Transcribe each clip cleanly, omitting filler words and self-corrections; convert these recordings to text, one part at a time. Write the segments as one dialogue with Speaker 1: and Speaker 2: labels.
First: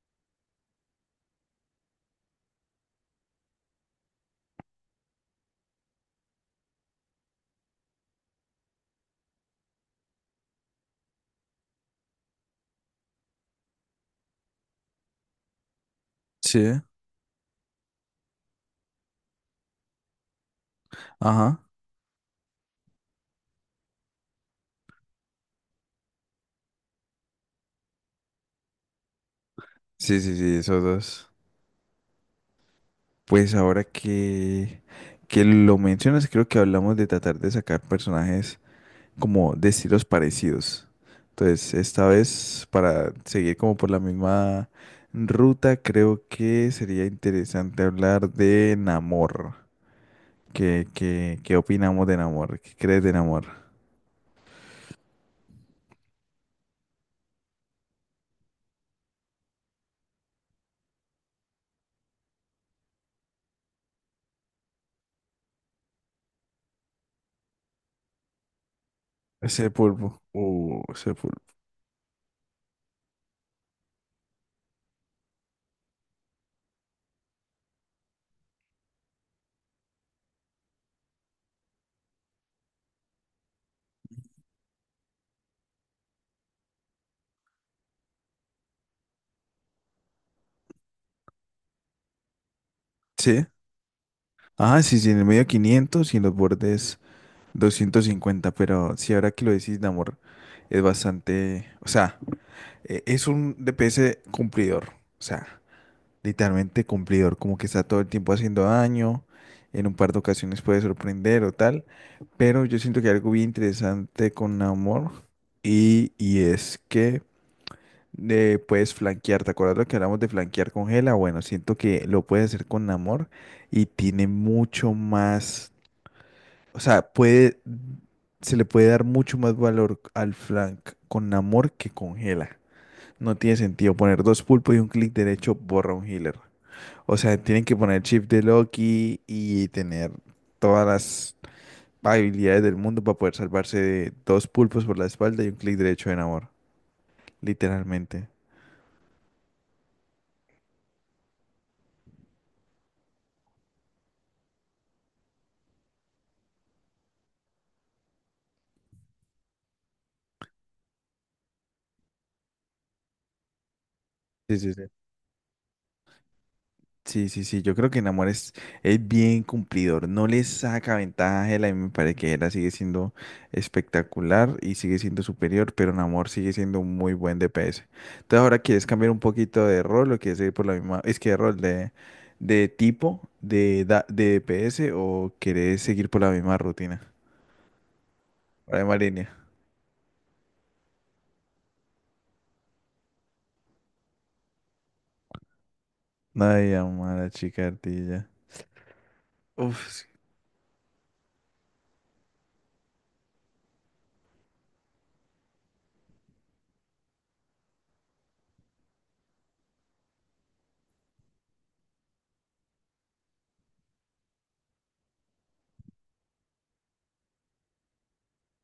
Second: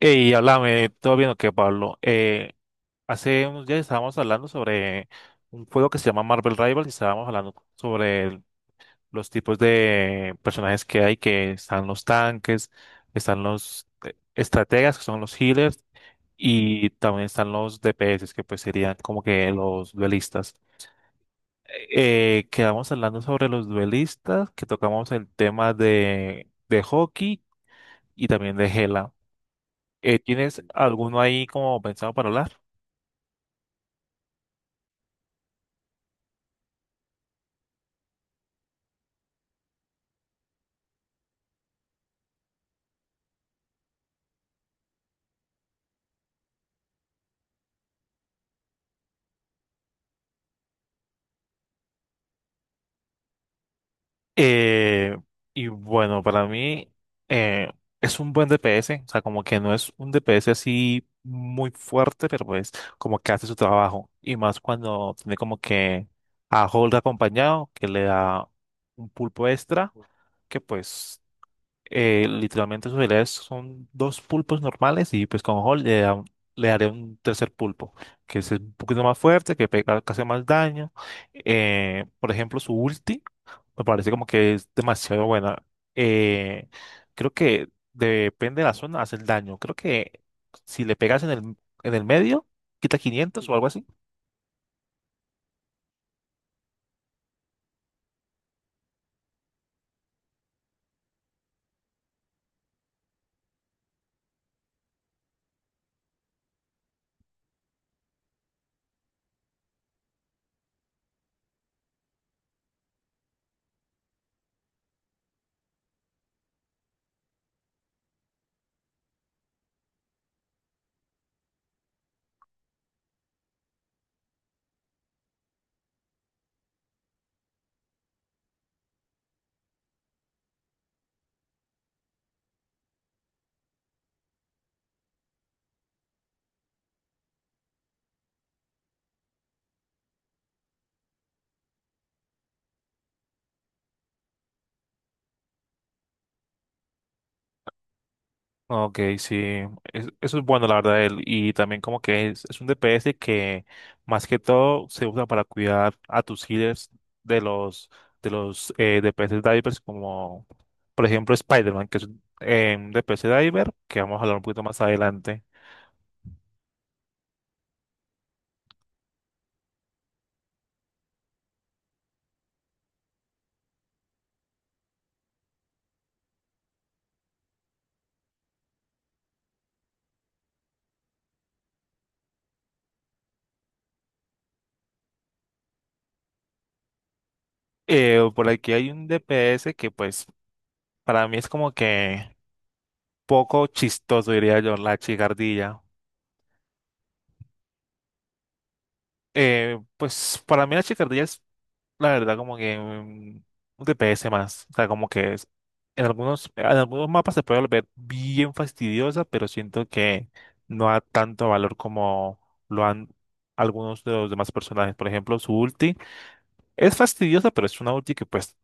Speaker 1: Y háblame, todo bien o qué, Pablo. Hace unos días estábamos hablando sobre un juego que se llama Marvel Rivals y estábamos hablando sobre los tipos de personajes que hay, que están los tanques, están los estrategas, que son los healers,
Speaker 2: Sí,
Speaker 1: y también están los DPS, que pues serían como que los duelistas.
Speaker 2: ajá.
Speaker 1: Quedamos hablando sobre los duelistas, que tocamos el tema de hockey y también de Hela.
Speaker 2: Sí, sí, sí,
Speaker 1: ¿Tienes
Speaker 2: esos
Speaker 1: alguno
Speaker 2: dos.
Speaker 1: ahí como pensado para hablar?
Speaker 2: Pues ahora que lo mencionas, creo que hablamos de tratar de sacar personajes como de estilos parecidos. Entonces, esta vez, para seguir como por la misma ruta, creo que sería interesante hablar de Namor. ¿Qué opinamos de Namor? ¿Qué crees de Namor?
Speaker 1: Eh, y bueno, para mí eh, es un buen DPS, o sea, como que no es un DPS así muy fuerte, pero pues como que hace su trabajo. Y más cuando tiene como que a Hold acompañado, que le da un pulpo
Speaker 2: Ese
Speaker 1: extra,
Speaker 2: pulpo.
Speaker 1: que
Speaker 2: Ese
Speaker 1: pues
Speaker 2: pulpo.
Speaker 1: literalmente sus habilidades son dos pulpos normales y pues con Hold le daré un tercer pulpo, que es un poquito más fuerte, que pega, que hace más daño. Por ejemplo, su ulti. Me parece como que es demasiado buena. Eh, Creo que depende de la zona, hace el daño. Creo que si le pegas en el medio, quita
Speaker 2: Sí.
Speaker 1: 500 o algo así.
Speaker 2: Ajá, sí, sí, en el medio 500 y en los bordes 250, pero si ahora que lo decís, Namor, es bastante, o sea, es un DPS cumplidor, o sea, literalmente cumplidor, como que está todo el tiempo haciendo daño. En un par de ocasiones puede sorprender o tal, pero yo siento que hay algo bien interesante con Namor, y es que puedes flanquear. ¿Te acuerdas lo que hablamos de flanquear con Gela? Bueno, siento que lo puedes hacer con Namor y tiene mucho más, o sea, puede, se le puede dar mucho más valor al flank con amor que con Gela. No tiene sentido poner dos pulpos y un clic derecho borra un healer. O sea, tienen que poner chip de Loki y tener todas las habilidades del mundo para poder salvarse de dos pulpos por la espalda y un clic derecho de amor. Literalmente.
Speaker 1: Ok, sí. Eso es bueno, la verdad, de él. Y también como que es un DPS que más que todo se usa para cuidar a tus healers de los, de los DPS divers como, por ejemplo, Spider-Man, que es un DPS diver, que vamos a hablar un
Speaker 2: Sí,
Speaker 1: poquito
Speaker 2: sí,
Speaker 1: más
Speaker 2: sí.
Speaker 1: adelante.
Speaker 2: Sí, sí, sí, yo creo que Namor es bien cumplidor, no le saca ventaja a Hela y me parece que Hela sigue siendo espectacular y sigue siendo superior, pero Namor sigue siendo un muy buen DPS. Entonces ahora quieres cambiar un poquito de rol o quieres seguir por la misma, es que de rol de tipo de, de DPS, o querés seguir por la misma rutina,
Speaker 1: Por aquí
Speaker 2: por la
Speaker 1: hay
Speaker 2: misma
Speaker 1: un
Speaker 2: línea.
Speaker 1: DPS que pues para mí es como que poco chistoso, diría yo, la chicardilla.
Speaker 2: Ay, amada chica ardilla. Uf,
Speaker 1: Pues para mí la chicardilla la verdad, como que mm, un DPS más. O sea, como que en algunos mapas se puede volver bien fastidiosa, pero siento que no da tanto valor como lo han algunos de los demás personajes. Por ejemplo, su ulti es fastidiosa, pero es una ulti que pues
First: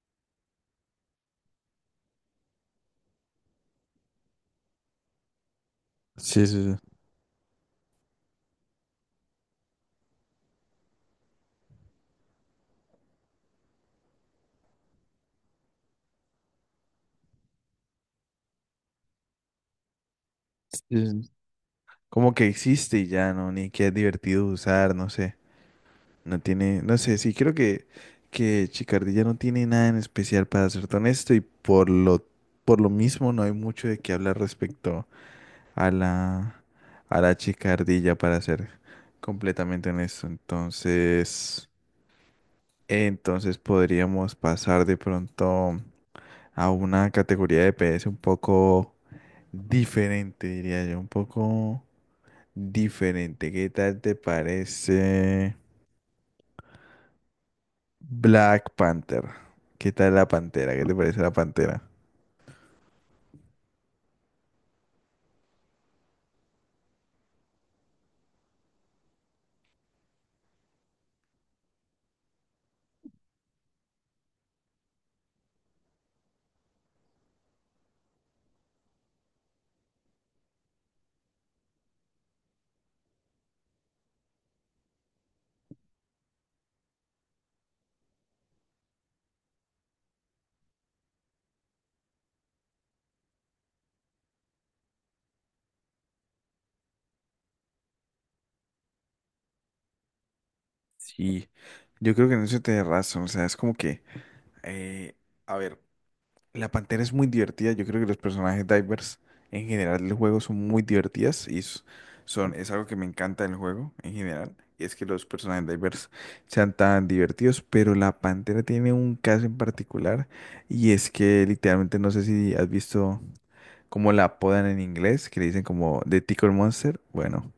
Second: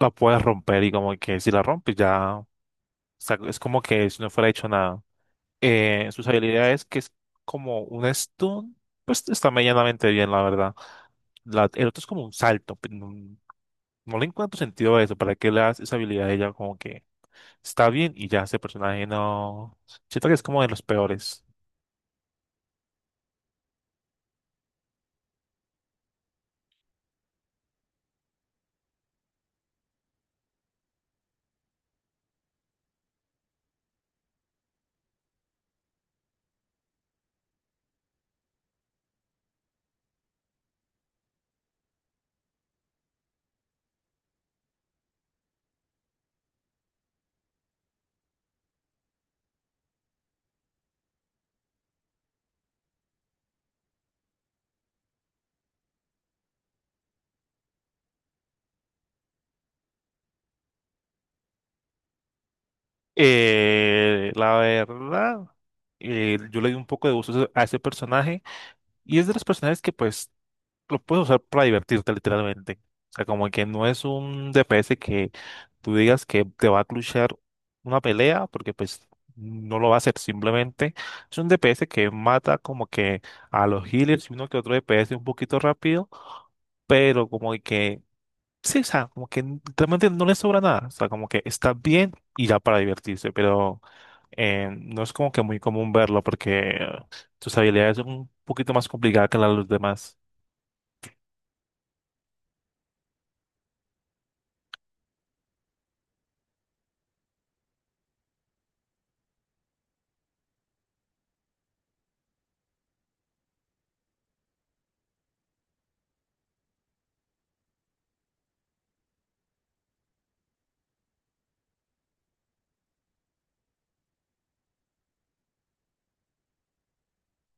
Speaker 1: la puedes romper y como que si la rompes ya, o sea, es como que si no fuera hecho nada. Sus
Speaker 2: sí, sí, sí.
Speaker 1: habilidades, que es como un stun, pues está medianamente bien, la verdad. El otro es como un salto. No le encuentro sentido a eso, ¿para qué le das esa habilidad a ella? Como que está bien y ya ese personaje no... Siento que es como de los
Speaker 2: Sí, sí.
Speaker 1: peores.
Speaker 2: Como que existe y ya, ¿no? Ni que es divertido usar, no sé. No tiene, no sé, sí, creo que Chicardilla no tiene nada en especial para serte honesto y por lo mismo no hay mucho de qué hablar respecto a la, a la Chicardilla para ser completamente honesto. Entonces, podríamos pasar de pronto a una categoría de PS un poco diferente, diría yo, un poco diferente. ¿Qué tal te parece? Black Panther. ¿Qué tal la pantera? ¿Qué te parece la pantera?
Speaker 1: La verdad, yo le di un poco de uso a ese personaje y es de los personajes que pues lo puedes usar para divertirte literalmente. O sea, como que no es un DPS que tú digas que te va a clutchear una pelea porque pues no lo va a hacer simplemente. Es un DPS que mata como que a los healers y uno que otro DPS un poquito rápido, pero como de que, sí, o sea, como que realmente no le sobra nada, o sea, como que está bien y ya para divertirse, pero no es como que muy común verlo porque sus habilidades son un poquito más complicadas que las de los demás.
Speaker 2: Sí, yo creo que en eso te razón. O sea, es como que, eh, a ver, la pantera es muy divertida. Yo creo que los personajes divers en general del juego son muy divertidas y son, es algo que me encanta del juego en general. Y es que los personajes divers sean tan divertidos, pero la pantera tiene un caso en particular y es que literalmente no sé si has visto como la apodan en inglés, que le dicen como The Tickle Monster. Bueno,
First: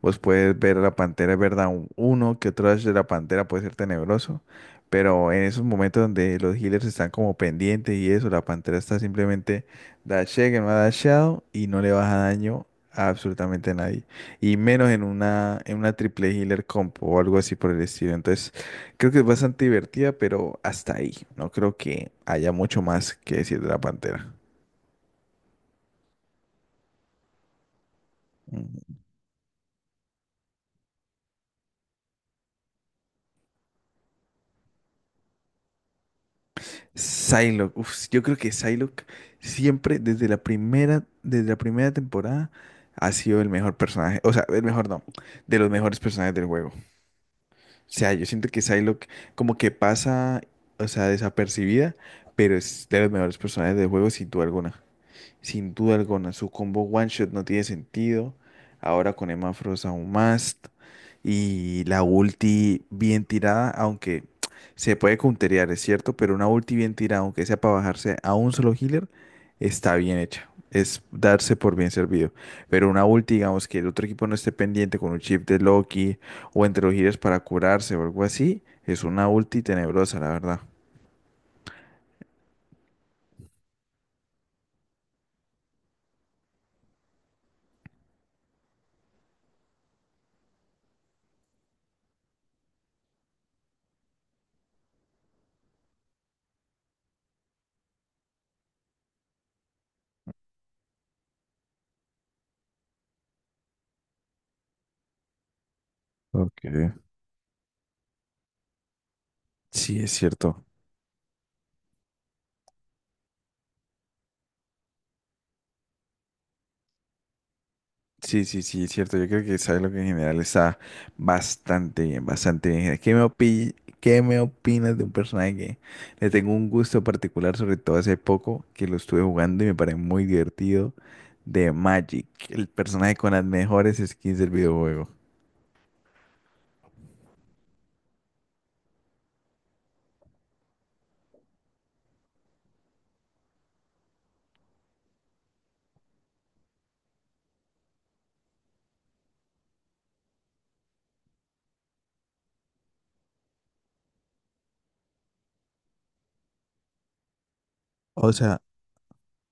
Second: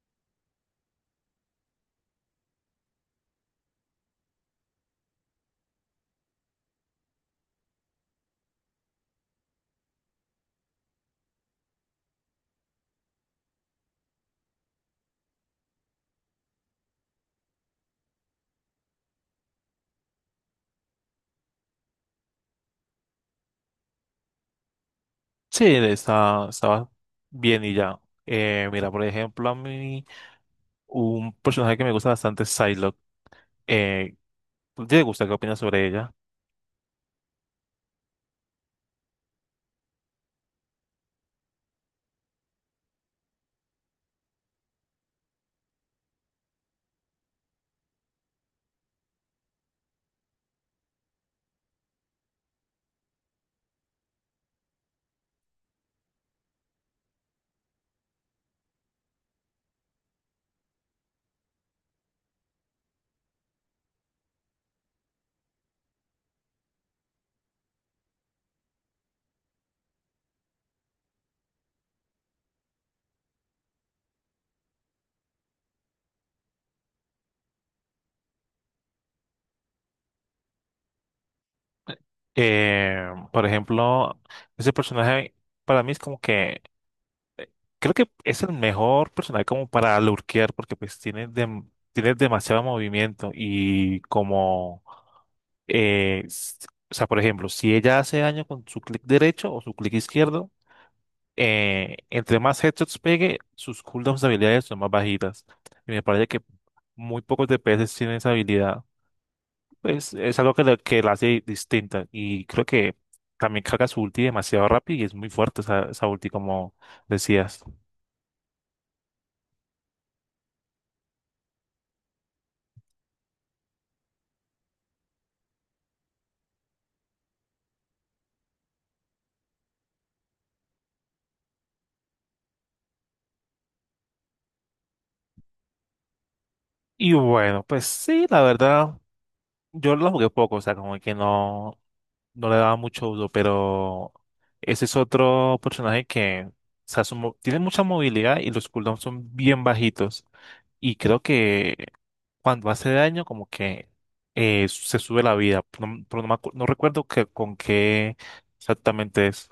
Speaker 2: vos puedes ver a la pantera, es verdad, uno que otro dash de la pantera puede ser tenebroso, pero en esos momentos donde los healers están como pendientes y eso, la pantera está simplemente dashé que no ha dashado y no le baja daño a absolutamente nadie. Y menos en una triple healer comp o algo así por el estilo. Entonces, creo que es bastante divertida, pero hasta ahí. No creo que haya mucho más que decir de la pantera.
Speaker 1: Sí, estaba bien y ya. Mira, por ejemplo, a mí un personaje que me gusta bastante es Psylocke. Eh, ¿Te gusta? ¿Qué opinas sobre ella?
Speaker 2: Psylocke, uf, yo creo que Psylocke siempre desde la primera temporada ha sido el mejor personaje, o sea, el mejor no, de los mejores personajes del juego. O sea, yo siento que Psylocke como que pasa, o sea, desapercibida, pero es de los mejores personajes del juego sin duda alguna. Sin duda alguna, su combo One Shot no tiene sentido. Ahora con Emma Frost aún más. Y la ulti bien tirada, aunque se puede counterear, es cierto, pero una ulti bien tirada, aunque sea para bajarse a un solo healer, está bien hecha. Es darse por bien servido. Pero una ulti, digamos, que el otro equipo no esté pendiente con un chip de Loki o entre los healers para curarse o algo así, es una ulti tenebrosa, la verdad.
Speaker 1: Eh, por ejemplo, ese personaje para mí es como que creo que es el mejor personaje como para lurkear porque pues tiene, tiene demasiado movimiento y como, eh, s- o sea, por ejemplo, si ella hace daño con su clic derecho o su clic izquierdo, entre más headshots pegue, sus cooldowns de habilidades son más bajitas. Y me parece que
Speaker 2: Ok.
Speaker 1: muy pocos DPS tienen esa habilidad.
Speaker 2: Sí, es
Speaker 1: Pues es algo que,
Speaker 2: cierto.
Speaker 1: que la hace distinta y creo que también carga su ulti demasiado rápido y es muy fuerte esa ulti como decías.
Speaker 2: Sí, sí, sí, es cierto. Yo creo que sabes lo que en general está bastante bien, bastante bien. Qué me opinas de un personaje que le tengo un gusto particular, sobre todo hace poco, que lo estuve jugando y me parece muy divertido, de Magic, el personaje con las mejores skins del videojuego?
Speaker 1: Y bueno, pues sí, la verdad, yo lo jugué poco, o sea, como que no, no le daba mucho uso, pero ese es otro personaje que, o sea, tiene mucha movilidad y los cooldowns son bien bajitos. Y creo que cuando hace daño, como que se sube la vida, no, pero no, no recuerdo que, con qué
Speaker 2: O sea.
Speaker 1: exactamente es,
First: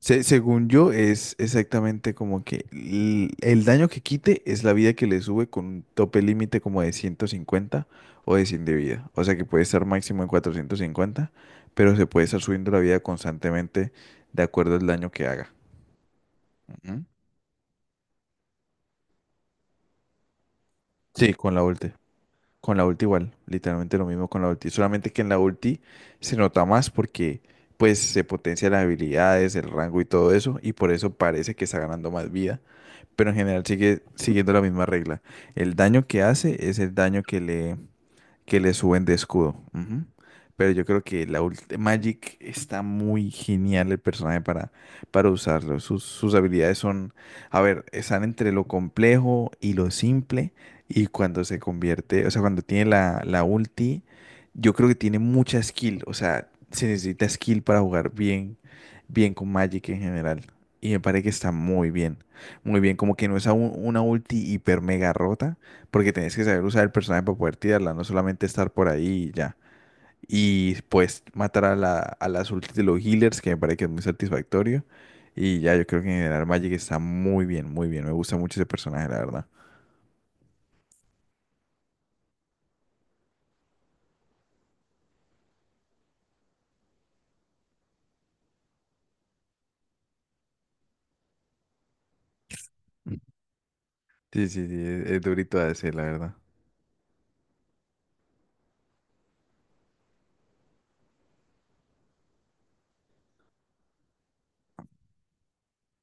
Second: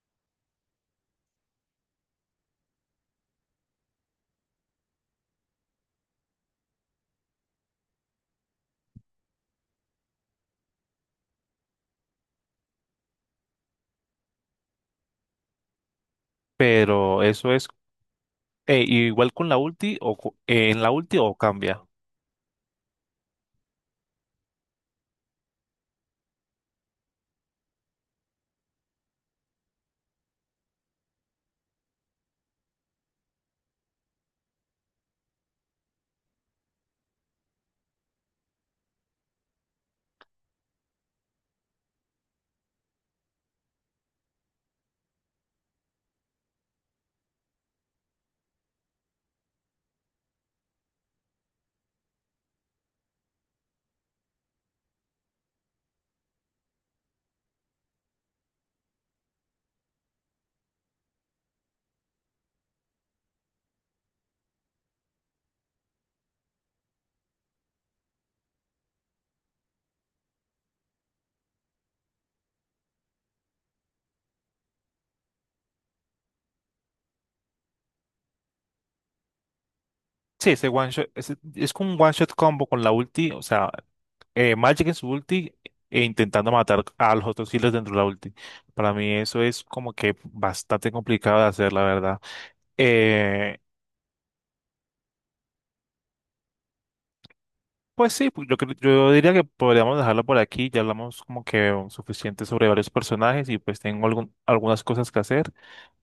Speaker 2: Se- según yo, es exactamente como que el, daño que quite es la vida que le sube con un tope límite como de 150 o de 100 de vida. O sea que puede estar máximo en 450, pero se puede estar subiendo la vida constantemente de acuerdo al daño que haga. Ujú.
Speaker 1: pero eso es igual con la ulti, en la ulti o
Speaker 2: Sí, con la
Speaker 1: cambia.
Speaker 2: ulti. Con la ulti igual, literalmente lo mismo con la ulti. Solamente que en la ulti se nota más porque pues se potencian las habilidades, el rango y todo eso, y por eso parece que está ganando más vida, pero en general sigue siguiendo la misma regla. El daño que hace es el daño que le suben de escudo. Ujú. Pero yo creo que Magic está muy genial el personaje para usarlo. Sus habilidades son, a ver, están entre lo complejo y lo simple. Y cuando se convierte, o sea, cuando tiene la ulti, yo creo que tiene mucha skill. O sea, se necesita skill para jugar bien, bien con Magic en general. Y me parece que está muy bien. Muy bien, como que no es a una ulti hiper mega rota porque tenés que saber usar el personaje para poder tirarla, no solamente estar por ahí y ya. Y pues matar a a las ultis de los healers, que me parece que es muy satisfactorio. Y ya, yo creo que en general Magic está muy bien, muy bien. Me gusta mucho ese personaje, la verdad.
Speaker 1: Sí, ese one shot, es como un one shot combo con la ulti, o sea, Magic en su ulti e intentando matar a los otros healers dentro de la ulti. Para mí eso es como que bastante complicado de hacer, la verdad. Eh,
Speaker 2: Sí, sí, sí, es durito de hacer, la verdad.
Speaker 1: pues sí, pues yo, yo diría que podríamos dejarlo por aquí, ya hablamos como que suficiente sobre varios personajes y pues tengo algunas cosas que hacer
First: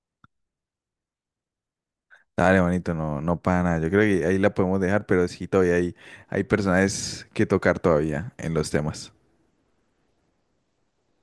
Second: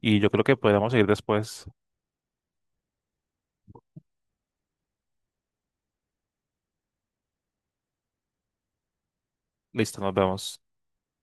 Speaker 1: y yo creo que podríamos seguir después.
Speaker 2: Dale, bonito, no, no para nada. Yo creo que ahí la podemos dejar, pero sí, todavía hay personajes que tocar todavía en los temas.
Speaker 1: Listo, nos vemos.